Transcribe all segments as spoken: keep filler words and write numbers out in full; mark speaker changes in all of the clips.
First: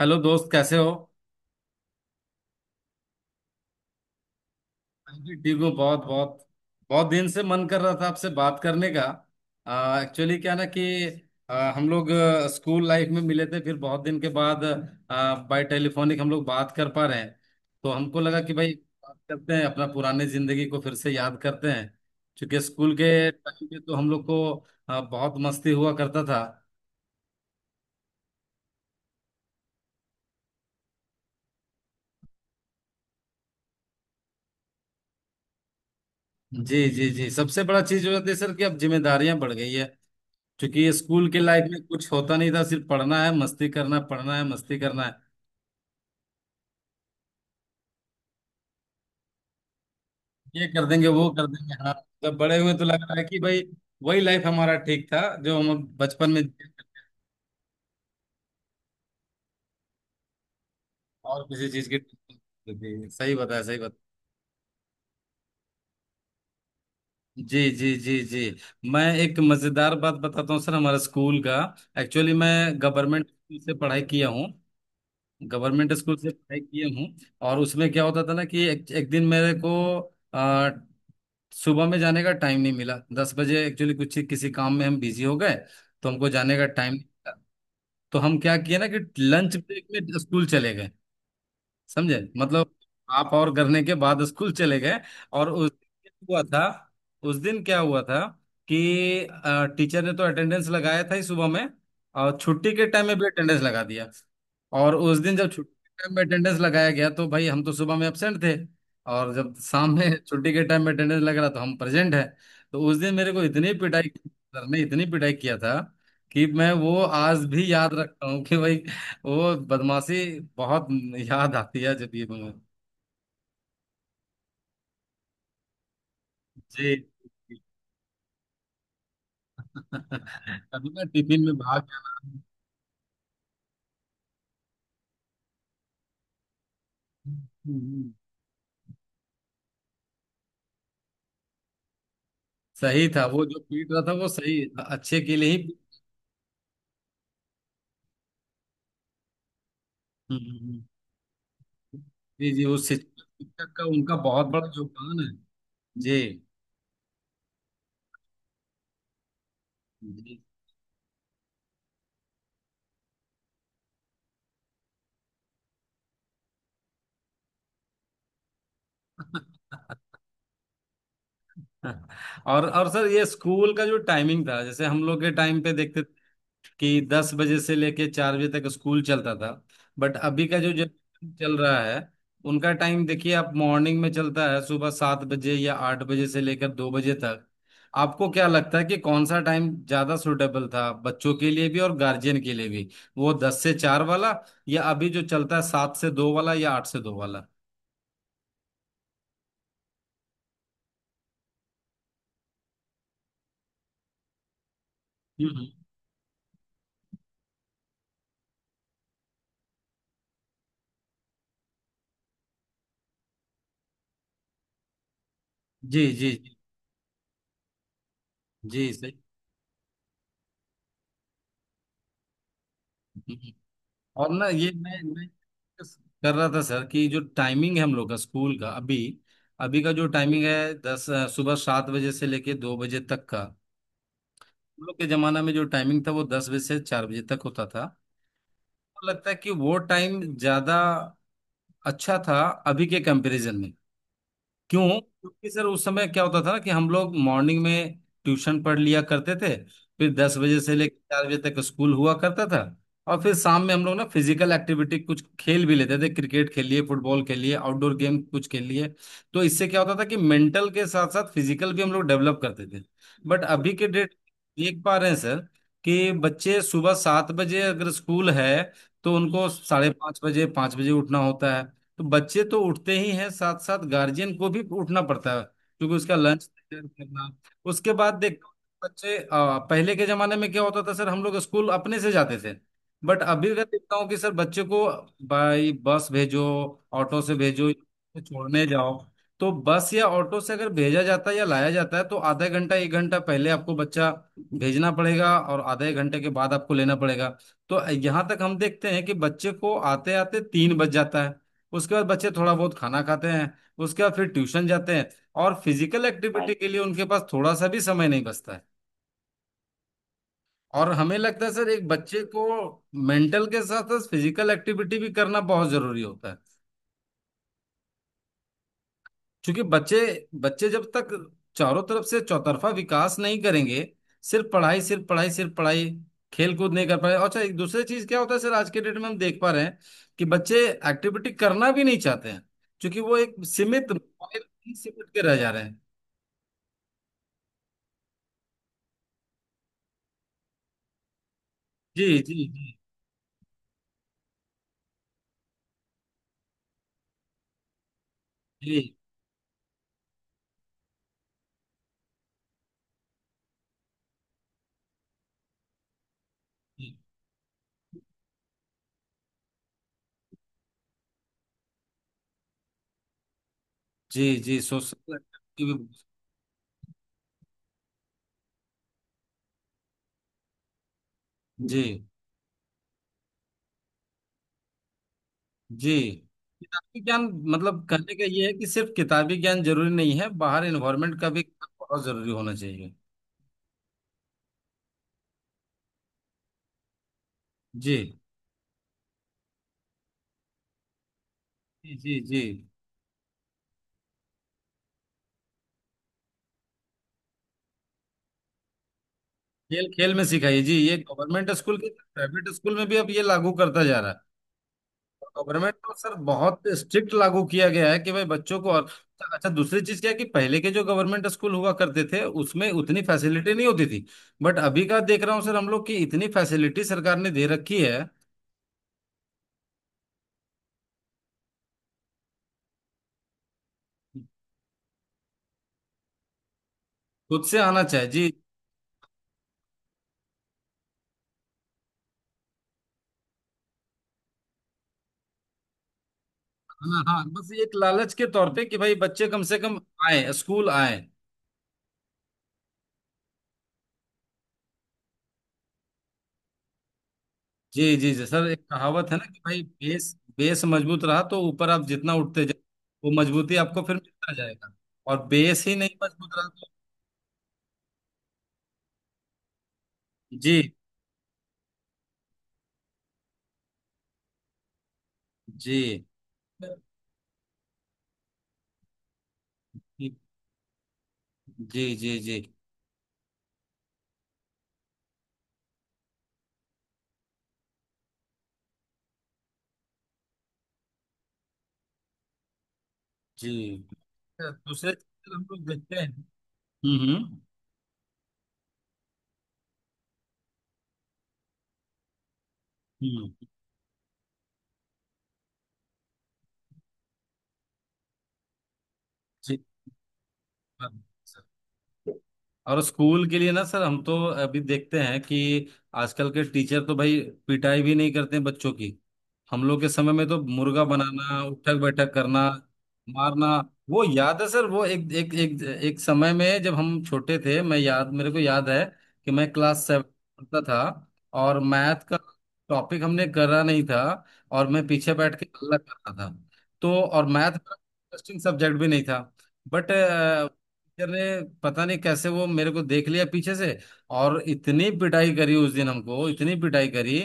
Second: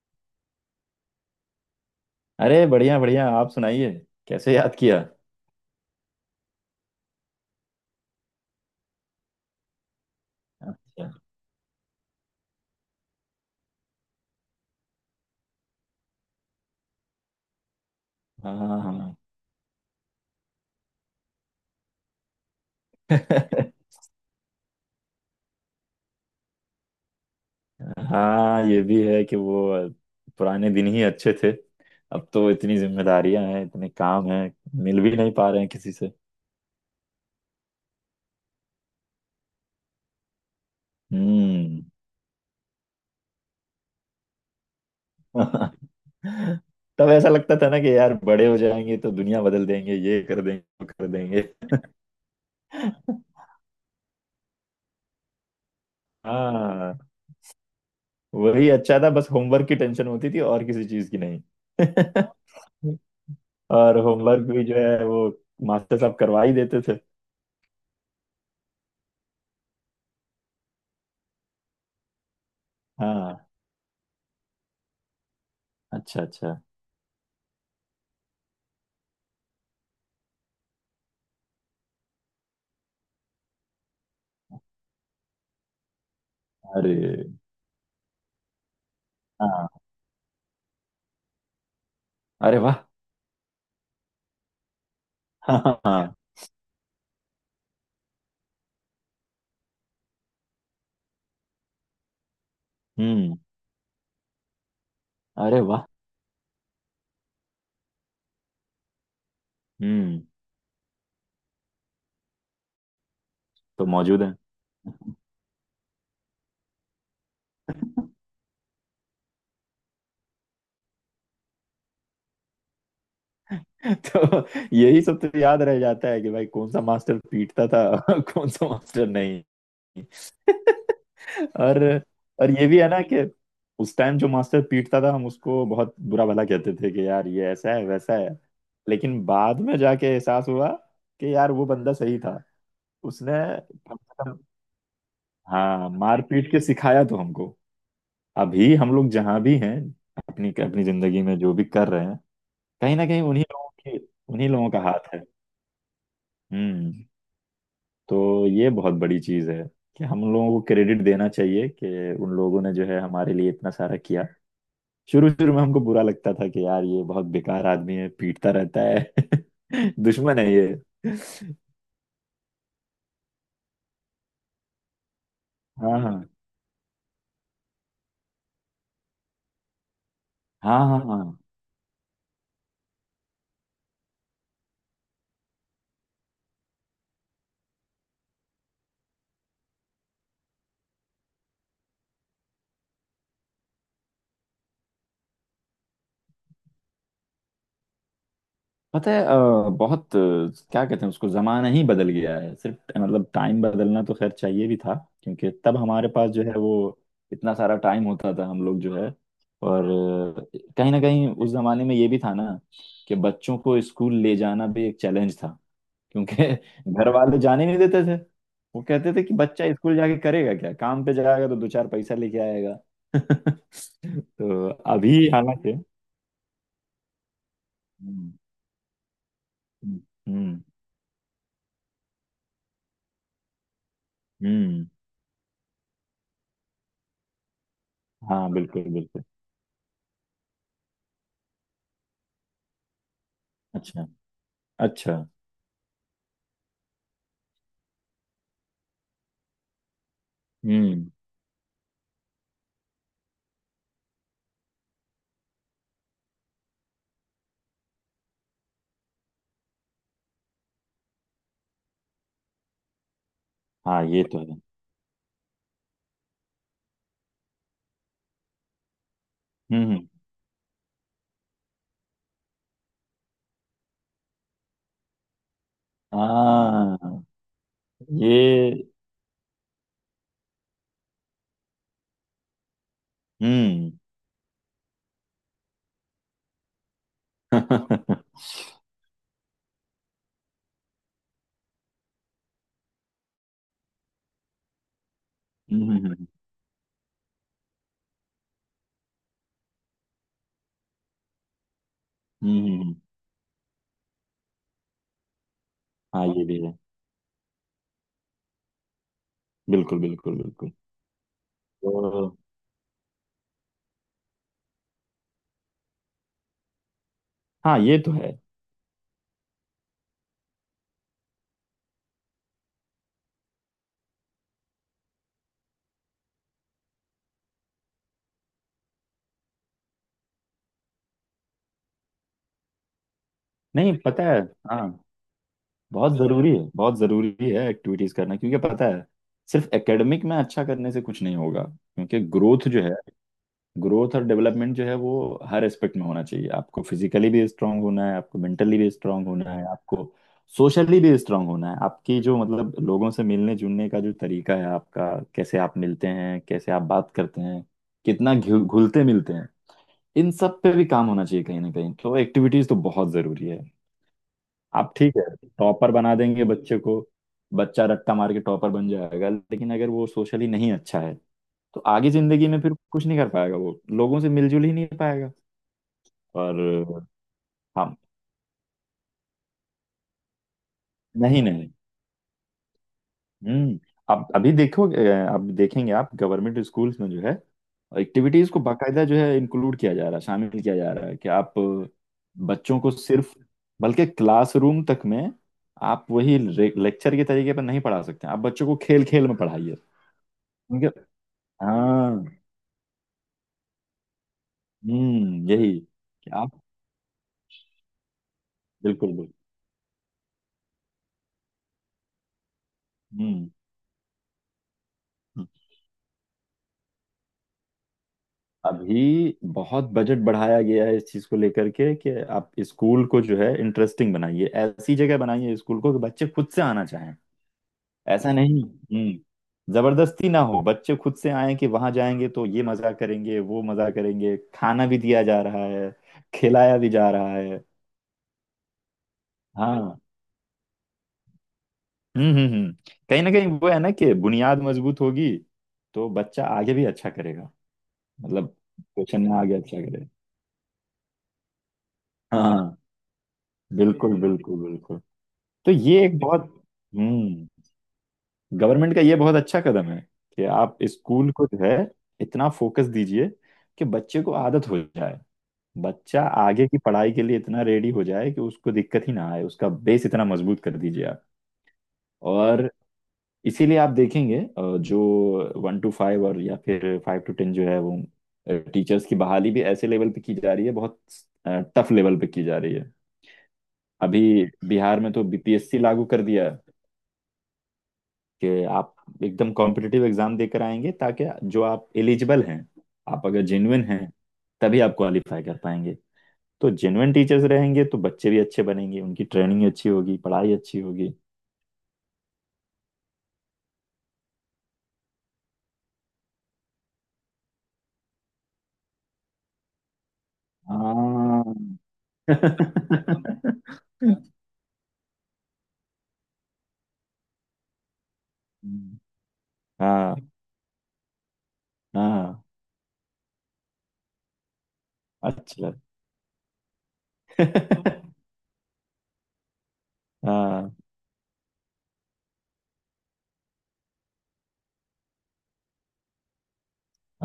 Speaker 1: Hello दोस्त, कैसे हो।
Speaker 2: अरे बढ़िया बढ़िया, आप सुनाइए। कैसे याद किया?
Speaker 1: मैं भी ठीक हूँ, बहुत बहुत। बहुत दिन से मन कर रहा था आपसे बात करने का। एक्चुअली क्या ना कि
Speaker 2: अच्छा।
Speaker 1: आ, हम लोग आ, स्कूल लाइफ में मिले थे, फिर बहुत दिन के बाद आ, बाय टेलीफोनिक हम लोग बात कर पा रहे हैं। तो हमको लगा कि
Speaker 2: हाँ।
Speaker 1: भाई
Speaker 2: हाँ,
Speaker 1: बात करते हैं, अपना पुराने जिंदगी को फिर से याद करते हैं। क्योंकि स्कूल के टाइम पे तो हम लोग को आ, बहुत मस्ती हुआ करता था।
Speaker 2: हाँ, ये भी है कि वो पुराने दिन ही अच्छे थे। अब तो इतनी जिम्मेदारियां हैं, इतने काम हैं। मिल भी नहीं पा रहे हैं किसी से।
Speaker 1: जी जी जी, सबसे बड़ा चीज हो जाती है सर कि अब जिम्मेदारियां बढ़ गई है। क्योंकि स्कूल के लाइफ में
Speaker 2: हम्म।
Speaker 1: कुछ होता नहीं था, सिर्फ पढ़ना है मस्ती करना है, पढ़ना है मस्ती करना है।
Speaker 2: तब ऐसा लगता था ना कि यार बड़े हो जाएंगे तो दुनिया बदल देंगे, ये कर देंगे,
Speaker 1: ये कर
Speaker 2: वो कर
Speaker 1: देंगे वो
Speaker 2: देंगे।
Speaker 1: कर देंगे, हाँ। मतलब बड़े हुए तो लग रहा है कि भाई वही लाइफ हमारा ठीक था जो हम बचपन में जिए
Speaker 2: हाँ,
Speaker 1: थे।
Speaker 2: वही अच्छा था, बस होमवर्क की टेंशन होती थी और किसी चीज की नहीं।
Speaker 1: और किसी चीज की। जी, सही बताया सही
Speaker 2: और
Speaker 1: बताया।
Speaker 2: होमवर्क भी जो है वो मास्टर साहब करवा ही देते थे।
Speaker 1: जी जी जी जी, मैं एक मजेदार बात बताता हूँ सर हमारे स्कूल का। एक्चुअली मैं गवर्नमेंट
Speaker 2: हाँ।
Speaker 1: स्कूल से पढ़ाई किया हूँ। गवर्नमेंट स्कूल
Speaker 2: अच्छा
Speaker 1: से
Speaker 2: अच्छा।
Speaker 1: पढ़ाई किया हूँ। और उसमें क्या होता था ना कि एक, एक दिन मेरे को सुबह में जाने का टाइम नहीं मिला, दस बजे एक्चुअली कुछ किसी काम में हम बिजी हो गए। तो हमको जाने का टाइम नहीं
Speaker 2: अरे।
Speaker 1: मिला। तो हम क्या किए ना कि लंच
Speaker 2: हाँ।
Speaker 1: ब्रेक में स्कूल चले गए। समझे
Speaker 2: अरे
Speaker 1: मतलब,
Speaker 2: वाह।
Speaker 1: आप और करने के बाद स्कूल चले गए। और
Speaker 2: हाँ,
Speaker 1: उस
Speaker 2: हाँ,
Speaker 1: दिन क्या
Speaker 2: हाँ।
Speaker 1: हुआ था। उस दिन क्या हुआ था कि अ, टीचर ने तो अटेंडेंस लगाया था ही सुबह में, और छुट्टी के टाइम में भी
Speaker 2: हम्म।
Speaker 1: अटेंडेंस लगा दिया। और उस दिन जब
Speaker 2: अरे
Speaker 1: छुट्टी
Speaker 2: वाह।
Speaker 1: के टाइम में अटेंडेंस लगाया गया तो भाई हम तो सुबह में एबसेंट थे, और जब शाम में
Speaker 2: हम्म।
Speaker 1: छुट्टी के टाइम में अटेंडेंस लग रहा तो हम प्रेजेंट है। तो उस दिन मेरे को इतनी
Speaker 2: तो
Speaker 1: पिटाई,
Speaker 2: मौजूद है।
Speaker 1: सर ने इतनी पिटाई किया था कि मैं वो आज भी याद रखता हूँ कि भाई वो बदमाशी बहुत याद आती है। जब ये बना-
Speaker 2: तो यही सब तो याद रह जाता है कि भाई कौन सा
Speaker 1: जी।
Speaker 2: मास्टर पीटता था कौन सा मास्टर नहीं।
Speaker 1: कभी मैं टिफिन में भाग
Speaker 2: और
Speaker 1: जाना।
Speaker 2: और ये भी है ना कि उस टाइम जो मास्टर पीटता था हम उसको बहुत बुरा भला कहते थे कि यार ये ऐसा है वैसा है। लेकिन बाद में जाके एहसास हुआ कि यार वो बंदा सही था।
Speaker 1: सही था,
Speaker 2: उसने
Speaker 1: वो जो पीट
Speaker 2: कम
Speaker 1: रहा था
Speaker 2: से
Speaker 1: वो
Speaker 2: कम
Speaker 1: सही, अच्छे के लिए ही।
Speaker 2: हाँ, मारपीट के सिखाया तो हमको। अभी हम लोग जहाँ भी हैं,
Speaker 1: हम्म,
Speaker 2: अपनी
Speaker 1: हम्म,
Speaker 2: अपनी जिंदगी में जो भी कर
Speaker 1: हम्म।
Speaker 2: रहे हैं,
Speaker 1: जी जी, उस
Speaker 2: कहीं ना कहीं
Speaker 1: शिक्षक
Speaker 2: उन्हीं लोगों
Speaker 1: शिक्षक का
Speaker 2: की
Speaker 1: उनका बहुत
Speaker 2: उन्हीं लोगों
Speaker 1: बड़ा
Speaker 2: का हाथ है।
Speaker 1: योगदान है। जी
Speaker 2: हम्म। तो ये बहुत बड़ी चीज है कि हम
Speaker 1: जी।
Speaker 2: लोगों को क्रेडिट देना चाहिए कि उन लोगों ने जो है हमारे लिए इतना सारा किया। शुरू शुरू में हमको बुरा लगता था कि यार ये बहुत बेकार आदमी है, पीटता रहता है। दुश्मन है ये।
Speaker 1: और और सर, ये स्कूल का जो टाइमिंग था जैसे हम लोग के टाइम पे
Speaker 2: हाँ,
Speaker 1: देखते
Speaker 2: हाँ,
Speaker 1: कि दस बजे से लेके चार बजे तक स्कूल चलता था। बट अभी का जो
Speaker 2: हाँ। हाँ।
Speaker 1: जनरेशन
Speaker 2: हाँ।
Speaker 1: चल रहा है उनका टाइम देखिए, आप मॉर्निंग में चलता है सुबह सात बजे या आठ बजे से लेकर दो बजे तक। आपको क्या लगता है कि कौन सा टाइम ज्यादा सुटेबल था बच्चों के लिए भी और गार्जियन के लिए भी? वो दस से चार वाला, या अभी जो चलता है सात से दो वाला या आठ से दो वाला?
Speaker 2: पता है, अ, बहुत अ, क्या कहते हैं उसको, जमाना ही बदल गया है। सिर्फ मतलब टाइम बदलना तो खैर चाहिए भी था, क्योंकि
Speaker 1: हम्म।
Speaker 2: तब हमारे पास जो है वो इतना सारा टाइम होता था हम लोग जो है। और अ, कहीं ना कहीं उस जमाने में ये भी था ना कि बच्चों को स्कूल ले जाना भी एक चैलेंज था,
Speaker 1: जी
Speaker 2: क्योंकि
Speaker 1: जी जी
Speaker 2: घर वाले जाने नहीं देते थे। वो
Speaker 1: जी, सही।
Speaker 2: कहते थे कि बच्चा स्कूल जाके करेगा क्या, काम पे जाएगा तो दो चार पैसा लेके आएगा।
Speaker 1: और ना
Speaker 2: तो
Speaker 1: ये मैं मैं
Speaker 2: अभी हालांकि
Speaker 1: focus कर रहा था सर कि जो टाइमिंग है हम लोग का
Speaker 2: हम्म,
Speaker 1: स्कूल का अभी। अभी का
Speaker 2: हम्म,
Speaker 1: जो टाइमिंग
Speaker 2: हम्म,
Speaker 1: है दस अ, सुबह सात बजे से लेके दो बजे तक का। हम
Speaker 2: हम्म।
Speaker 1: लोग के जमाना में जो टाइमिंग था वो दस बजे से चार बजे तक होता था।
Speaker 2: हाँ, बिल्कुल
Speaker 1: तो
Speaker 2: बिल्कुल।
Speaker 1: लगता है कि वो टाइम ज्यादा अच्छा था अभी के कंपैरिजन में।
Speaker 2: अच्छा
Speaker 1: क्यों?
Speaker 2: अच्छा।
Speaker 1: क्योंकि सर, उस समय क्या होता था ना कि हम लोग मॉर्निंग में ट्यूशन पढ़ लिया करते थे, फिर दस बजे से लेकर
Speaker 2: हम्म।
Speaker 1: चार बजे तक स्कूल हुआ करता था। और फिर शाम में हम लोग ना फिजिकल एक्टिविटी कुछ खेल भी लेते थे, क्रिकेट खेल लिए, फुटबॉल खेल लिए, आउटडोर गेम कुछ खेल लिए। तो इससे क्या होता था कि मेंटल के साथ साथ फिजिकल भी हम लोग डेवलप करते थे। बट अभी के
Speaker 2: हाँ
Speaker 1: डेट
Speaker 2: ये तो है।
Speaker 1: देख पा रहे हैं सर कि बच्चे सुबह सात बजे अगर स्कूल है तो उनको साढ़े
Speaker 2: हम्म।
Speaker 1: पाँच बजे पाँच बजे उठना होता है। तो बच्चे तो उठते ही हैं, साथ साथ गार्जियन को भी उठना पड़ता है क्योंकि उसका लंच तैयार
Speaker 2: हाँ
Speaker 1: करना। उसके बाद देखो
Speaker 2: ये।
Speaker 1: बच्चे अ, पहले के जमाने में क्या होता था सर, हम लोग स्कूल अपने से जाते थे। बट अभी का
Speaker 2: हम्म।
Speaker 1: देखता हूँ कि सर बच्चे को बाई बस भेजो, ऑटो से भेजो,
Speaker 2: हम्म,
Speaker 1: छोड़ने जाओ। तो बस या ऑटो से अगर भेजा जाता है या लाया जाता है तो आधा घंटा एक घंटा पहले आपको बच्चा भेजना पड़ेगा और आधा
Speaker 2: हम्म,
Speaker 1: एक घंटे
Speaker 2: हम्म,
Speaker 1: के बाद आपको लेना पड़ेगा। तो यहाँ तक हम देखते हैं कि बच्चे को आते आते तीन बज जाता है। उसके बाद बच्चे थोड़ा
Speaker 2: हम्म,
Speaker 1: बहुत
Speaker 2: हम्म।
Speaker 1: खाना खाते हैं। उसके बाद फिर ट्यूशन जाते हैं। और फिजिकल भाई
Speaker 2: हाँ ये
Speaker 1: एक्टिविटी
Speaker 2: भी
Speaker 1: के
Speaker 2: है,
Speaker 1: लिए उनके पास थोड़ा सा भी समय नहीं बचता है।
Speaker 2: बिल्कुल बिल्कुल बिल्कुल।
Speaker 1: और हमें लगता है सर एक बच्चे
Speaker 2: तो
Speaker 1: को मेंटल के साथ साथ फिजिकल एक्टिविटी भी करना बहुत जरूरी होता है।
Speaker 2: हाँ ये तो है।
Speaker 1: क्योंकि बच्चे बच्चे जब तक चारों तरफ से चौतरफा विकास नहीं करेंगे, सिर्फ पढ़ाई सिर्फ पढ़ाई सिर्फ पढ़ाई, खेल कूद नहीं कर पाए। और अच्छा, एक दूसरी चीज क्या होता है सर, आज के डेट में हम देख पा रहे हैं कि बच्चे एक्टिविटी करना भी नहीं चाहते हैं, क्योंकि वो एक सीमित
Speaker 2: नहीं, पता है,
Speaker 1: मोबाइल ही
Speaker 2: हाँ,
Speaker 1: सिमट के रह जा रहे हैं।
Speaker 2: बहुत जरूरी है, बहुत जरूरी है एक्टिविटीज करना, क्योंकि पता है सिर्फ एकेडमिक में अच्छा करने से कुछ नहीं होगा।
Speaker 1: जी
Speaker 2: क्योंकि
Speaker 1: जी जी
Speaker 2: ग्रोथ जो है, ग्रोथ और डेवलपमेंट जो है वो हर एस्पेक्ट में होना चाहिए। आपको फिजिकली भी स्ट्रांग होना है, आपको मेंटली भी
Speaker 1: जी
Speaker 2: स्ट्रांग होना है, आपको सोशली भी स्ट्रांग होना है। आपकी जो मतलब लोगों से मिलने जुलने का जो तरीका है आपका, कैसे आप मिलते हैं, कैसे आप
Speaker 1: जी
Speaker 2: बात करते हैं, कितना घुल- घुलते मिलते हैं, इन सब पे भी काम होना चाहिए कहीं ना कहीं। तो एक्टिविटीज तो बहुत जरूरी है।
Speaker 1: जी जी,
Speaker 2: आप
Speaker 1: सोशल
Speaker 2: ठीक है टॉपर
Speaker 1: एक्टिविटी।
Speaker 2: बना देंगे बच्चे को, बच्चा रट्टा मार के टॉपर बन जाएगा, लेकिन अगर वो सोशली नहीं अच्छा है तो
Speaker 1: जी
Speaker 2: आगे जिंदगी में फिर कुछ नहीं कर पाएगा, वो लोगों से मिलजुल ही नहीं पाएगा।
Speaker 1: जी, किताबी
Speaker 2: और
Speaker 1: ज्ञान, मतलब
Speaker 2: हाँ,
Speaker 1: कहने का ये है कि सिर्फ किताबी ज्ञान जरूरी नहीं है, बाहर एनवायरनमेंट का भी
Speaker 2: नहीं नहीं।
Speaker 1: बहुत जरूरी होना चाहिए।
Speaker 2: हम्म। अब अभी देखो, अ, अब देखेंगे आप गवर्नमेंट स्कूल्स में जो है
Speaker 1: जी
Speaker 2: एक्टिविटीज को बाकायदा जो है इंक्लूड किया जा रहा है, शामिल किया जा रहा है। कि आप अ,
Speaker 1: जी जी जी,
Speaker 2: बच्चों को सिर्फ बल्कि क्लासरूम तक में आप वही लेक्चर के तरीके पर नहीं पढ़ा सकते, आप बच्चों को खेल खेल में पढ़ाइए।
Speaker 1: खेल खेल में सिखाइए जी,
Speaker 2: उनके
Speaker 1: ये गवर्नमेंट स्कूल के
Speaker 2: हाँ।
Speaker 1: प्राइवेट स्कूल में भी अब ये लागू करता जा रहा है।
Speaker 2: हम्म, यही
Speaker 1: गवर्नमेंट तो सर
Speaker 2: कि आप
Speaker 1: बहुत स्ट्रिक्ट लागू किया गया है कि भाई बच्चों को। और
Speaker 2: बिल्कुल बिल्कुल।
Speaker 1: अच्छा, दूसरी चीज क्या है कि पहले के जो गवर्नमेंट स्कूल हुआ करते थे उसमें उतनी
Speaker 2: हम्म,
Speaker 1: फैसिलिटी नहीं होती थी, बट अभी का देख रहा हूँ
Speaker 2: हम्म।
Speaker 1: सर हम लोग की इतनी फैसिलिटी सरकार ने दे रखी है।
Speaker 2: अभी बहुत बजट बढ़ाया गया है इस चीज को लेकर के कि आप स्कूल को जो है इंटरेस्टिंग बनाइए, ऐसी जगह बनाइए स्कूल को कि बच्चे खुद से आना चाहें।
Speaker 1: खुद से आना चाहिए जी।
Speaker 2: ऐसा नहीं हम्म जबरदस्ती ना हो, बच्चे खुद से आए कि वहां जाएंगे तो ये मजा करेंगे, वो मजा करेंगे। खाना भी दिया जा रहा है, खिलाया भी
Speaker 1: हाँ
Speaker 2: जा
Speaker 1: हाँ,
Speaker 2: रहा
Speaker 1: बस
Speaker 2: है।
Speaker 1: एक लालच के तौर पे कि भाई बच्चे कम से कम
Speaker 2: हाँ।
Speaker 1: आए, स्कूल आए।
Speaker 2: हम्म, हम्म, हम्म, कहीं ना कहीं वो है ना कि बुनियाद मजबूत होगी तो बच्चा आगे भी अच्छा करेगा।
Speaker 1: जी जी जी सर,
Speaker 2: मतलब
Speaker 1: एक कहावत है
Speaker 2: क्वेश्चन
Speaker 1: ना
Speaker 2: में
Speaker 1: कि
Speaker 2: आगे
Speaker 1: भाई
Speaker 2: अच्छा करेगा।
Speaker 1: बेस बेस मजबूत रहा तो ऊपर आप जितना उठते जाए,
Speaker 2: हाँ,
Speaker 1: वो मजबूती आपको फिर
Speaker 2: बिल्कुल
Speaker 1: मिलता
Speaker 2: बिल्कुल
Speaker 1: जाएगा।
Speaker 2: बिल्कुल।
Speaker 1: और बेस
Speaker 2: तो
Speaker 1: ही नहीं
Speaker 2: ये एक
Speaker 1: मजबूत
Speaker 2: बहुत
Speaker 1: रहा तो।
Speaker 2: हम्म, गवर्नमेंट का ये बहुत अच्छा कदम है कि
Speaker 1: जी
Speaker 2: आप स्कूल को जो है इतना फोकस दीजिए कि बच्चे को आदत हो जाए,
Speaker 1: जी
Speaker 2: बच्चा
Speaker 1: जी
Speaker 2: आगे की पढ़ाई के लिए इतना रेडी हो जाए कि उसको दिक्कत ही ना आए, उसका बेस इतना मजबूत कर दीजिए आप।
Speaker 1: जी जी
Speaker 2: और इसीलिए आप देखेंगे अ, जो वन टू फाइव और या फिर फाइव टू टेन जो है वो टीचर्स की बहाली भी ऐसे लेवल पे की जा रही है, बहुत टफ लेवल पे की जा रही है
Speaker 1: जी।
Speaker 2: अभी।
Speaker 1: दूसरे
Speaker 2: बिहार में तो
Speaker 1: चैनल हम लोग
Speaker 2: बी पी एस सी
Speaker 1: देखते
Speaker 2: लागू
Speaker 1: हैं।
Speaker 2: कर दिया
Speaker 1: हम्म
Speaker 2: है,
Speaker 1: हम्म
Speaker 2: कि आप एकदम कॉम्पिटिटिव एग्जाम देकर आएंगे, ताकि जो आप एलिजिबल हैं, आप
Speaker 1: हम्म,
Speaker 2: अगर जेन्युइन हैं तभी आप क्वालिफाई कर पाएंगे। तो जेन्युइन टीचर्स रहेंगे तो बच्चे भी अच्छे बनेंगे, उनकी
Speaker 1: जी।
Speaker 2: ट्रेनिंग अच्छी होगी, पढ़ाई अच्छी
Speaker 1: हाँ।
Speaker 2: होगी।
Speaker 1: और स्कूल के लिए ना सर, हम तो अभी देखते हैं कि आजकल के टीचर तो भाई पिटाई भी नहीं करते बच्चों की। हम लोग के समय में तो मुर्गा बनाना,
Speaker 2: हाँ।
Speaker 1: उठक बैठक करना, मारना। वो याद है सर, वो एक एक एक एक समय में जब हम छोटे थे मैं याद मेरे को याद है कि मैं क्लास सेवन
Speaker 2: हाँ,
Speaker 1: पढ़ता था, और मैथ का
Speaker 2: हाँ।
Speaker 1: टॉपिक हमने करा नहीं था और मैं पीछे बैठ के
Speaker 2: अच्छा।
Speaker 1: हल्ला कर रहा था। तो और मैथ का इंटरेस्टिंग सब्जेक्ट भी नहीं था। बट
Speaker 2: हाँ।
Speaker 1: अरे पता नहीं कैसे वो मेरे को देख लिया पीछे से, और इतनी पिटाई करी उस दिन, हमको इतनी पिटाई करी,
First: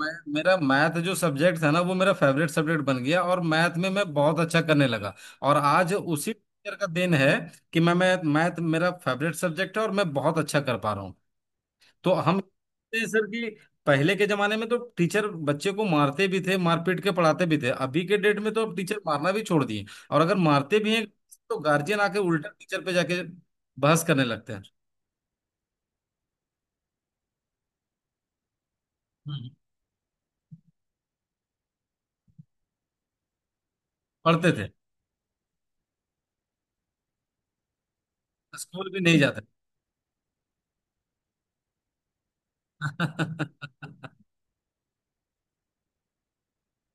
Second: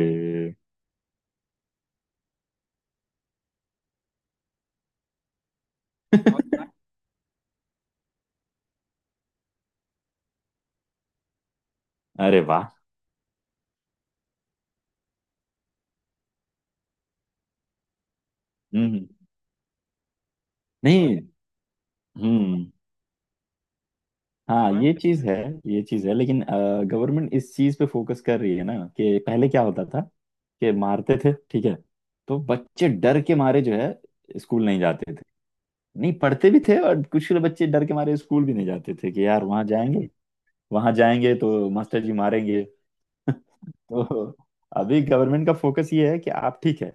Speaker 1: मैं, मेरा मैथ जो सब्जेक्ट था ना वो मेरा फेवरेट सब्जेक्ट बन गया और मैथ में मैं बहुत अच्छा करने लगा। और आज उसी टीचर का दिन है कि मैं मैं मैथ मेरा फेवरेट सब्जेक्ट है और मैं बहुत अच्छा कर पा रहा हूँ। तो हम
Speaker 2: अरे वाह।
Speaker 1: ये सर कि पहले के जमाने में तो टीचर बच्चे को मारते भी थे, मारपीट के पढ़ाते भी थे, अभी के डेट में तो अब टीचर
Speaker 2: हम्म।
Speaker 1: मारना भी छोड़ दिए। और अगर मारते भी हैं
Speaker 2: नहीं।
Speaker 1: तो गार्जियन आके उल्टा
Speaker 2: हम्म।
Speaker 1: टीचर पे जाके बहस करने लगते
Speaker 2: हाँ,
Speaker 1: हैं।
Speaker 2: हाँ, ये चीज है, ये चीज है, लेकिन गवर्नमेंट इस चीज पे फोकस कर रही है ना कि पहले
Speaker 1: हम्म।
Speaker 2: क्या होता था कि मारते थे ठीक है, तो बच्चे डर के मारे जो है
Speaker 1: पढ़ते
Speaker 2: स्कूल
Speaker 1: थे।
Speaker 2: नहीं जाते थे। नहीं पढ़ते भी थे और कुछ बच्चे डर के मारे स्कूल भी नहीं
Speaker 1: स्कूल
Speaker 2: जाते
Speaker 1: भी
Speaker 2: थे
Speaker 1: नहीं
Speaker 2: कि
Speaker 1: जाते।
Speaker 2: यार वहां जाएंगे, वहां जाएंगे तो मास्टर जी मारेंगे। तो अभी गवर्नमेंट का फोकस ये है कि आप ठीक है,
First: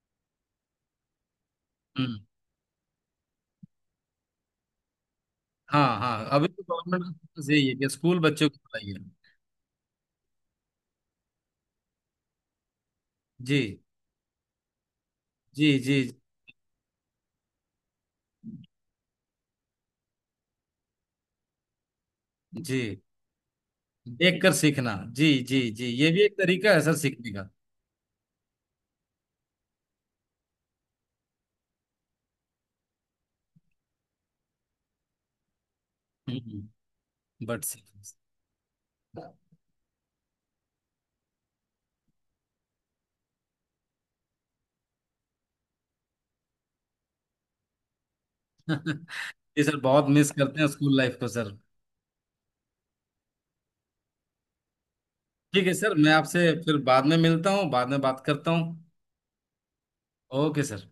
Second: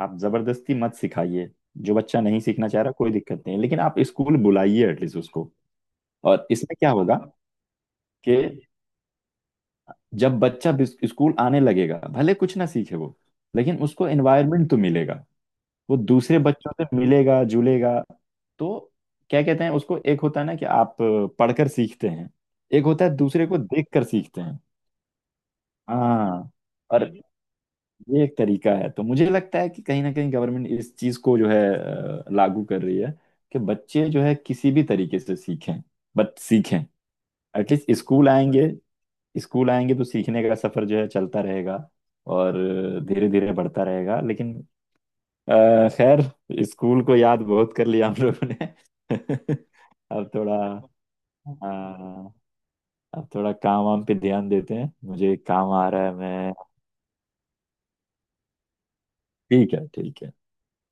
Speaker 2: आप जबरदस्ती मत सिखाइए। जो
Speaker 1: हम्म।
Speaker 2: बच्चा नहीं सीखना चाह रहा कोई दिक्कत नहीं है, लेकिन आप स्कूल बुलाइए एटलीस्ट उसको।
Speaker 1: हाँ हाँ,
Speaker 2: और
Speaker 1: अभी तो
Speaker 2: इसमें क्या होगा
Speaker 1: गवर्नमेंट यही है कि स्कूल
Speaker 2: कि
Speaker 1: बच्चों को पढ़ाइए।
Speaker 2: जब बच्चा बिस- स्कूल आने लगेगा भले कुछ ना सीखे वो,
Speaker 1: जी
Speaker 2: लेकिन उसको एनवायरनमेंट तो मिलेगा,
Speaker 1: जी
Speaker 2: वो
Speaker 1: जी
Speaker 2: दूसरे बच्चों से मिलेगा जुलेगा। तो क्या कहते हैं उसको, एक होता है ना कि आप अ, पढ़कर सीखते हैं,
Speaker 1: जी,
Speaker 2: एक होता है दूसरे को देखकर
Speaker 1: देख
Speaker 2: सीखते
Speaker 1: कर
Speaker 2: हैं।
Speaker 1: सीखना, जी जी जी, ये भी एक
Speaker 2: हाँ।
Speaker 1: तरीका है सर
Speaker 2: और
Speaker 1: सीखने का।
Speaker 2: ये एक तरीका है, तो मुझे लगता है कि कहीं ना कहीं गवर्नमेंट इस चीज को जो है अ, लागू कर रही है कि बच्चे जो है किसी भी तरीके से सीखें बट सीखें,
Speaker 1: हम्म बट सीख।
Speaker 2: एटलीस्ट स्कूल आएंगे, स्कूल आएंगे तो सीखने का सफर जो है चलता रहेगा और धीरे धीरे बढ़ता रहेगा। लेकिन अ, खैर, स्कूल को याद बहुत कर लिया हम लोगों ने।
Speaker 1: जी सर, बहुत
Speaker 2: अब
Speaker 1: मिस
Speaker 2: थोड़ा
Speaker 1: करते हैं स्कूल लाइफ को सर।
Speaker 2: अ, अब थोड़ा काम वाम पे ध्यान देते हैं, मुझे
Speaker 1: ठीक
Speaker 2: काम
Speaker 1: है
Speaker 2: आ
Speaker 1: सर,
Speaker 2: रहा
Speaker 1: मैं
Speaker 2: है
Speaker 1: आपसे
Speaker 2: मैं।
Speaker 1: फिर बाद में मिलता हूँ, बाद में बात करता हूँ।
Speaker 2: ठीक है ठीक है।
Speaker 1: Okay sir.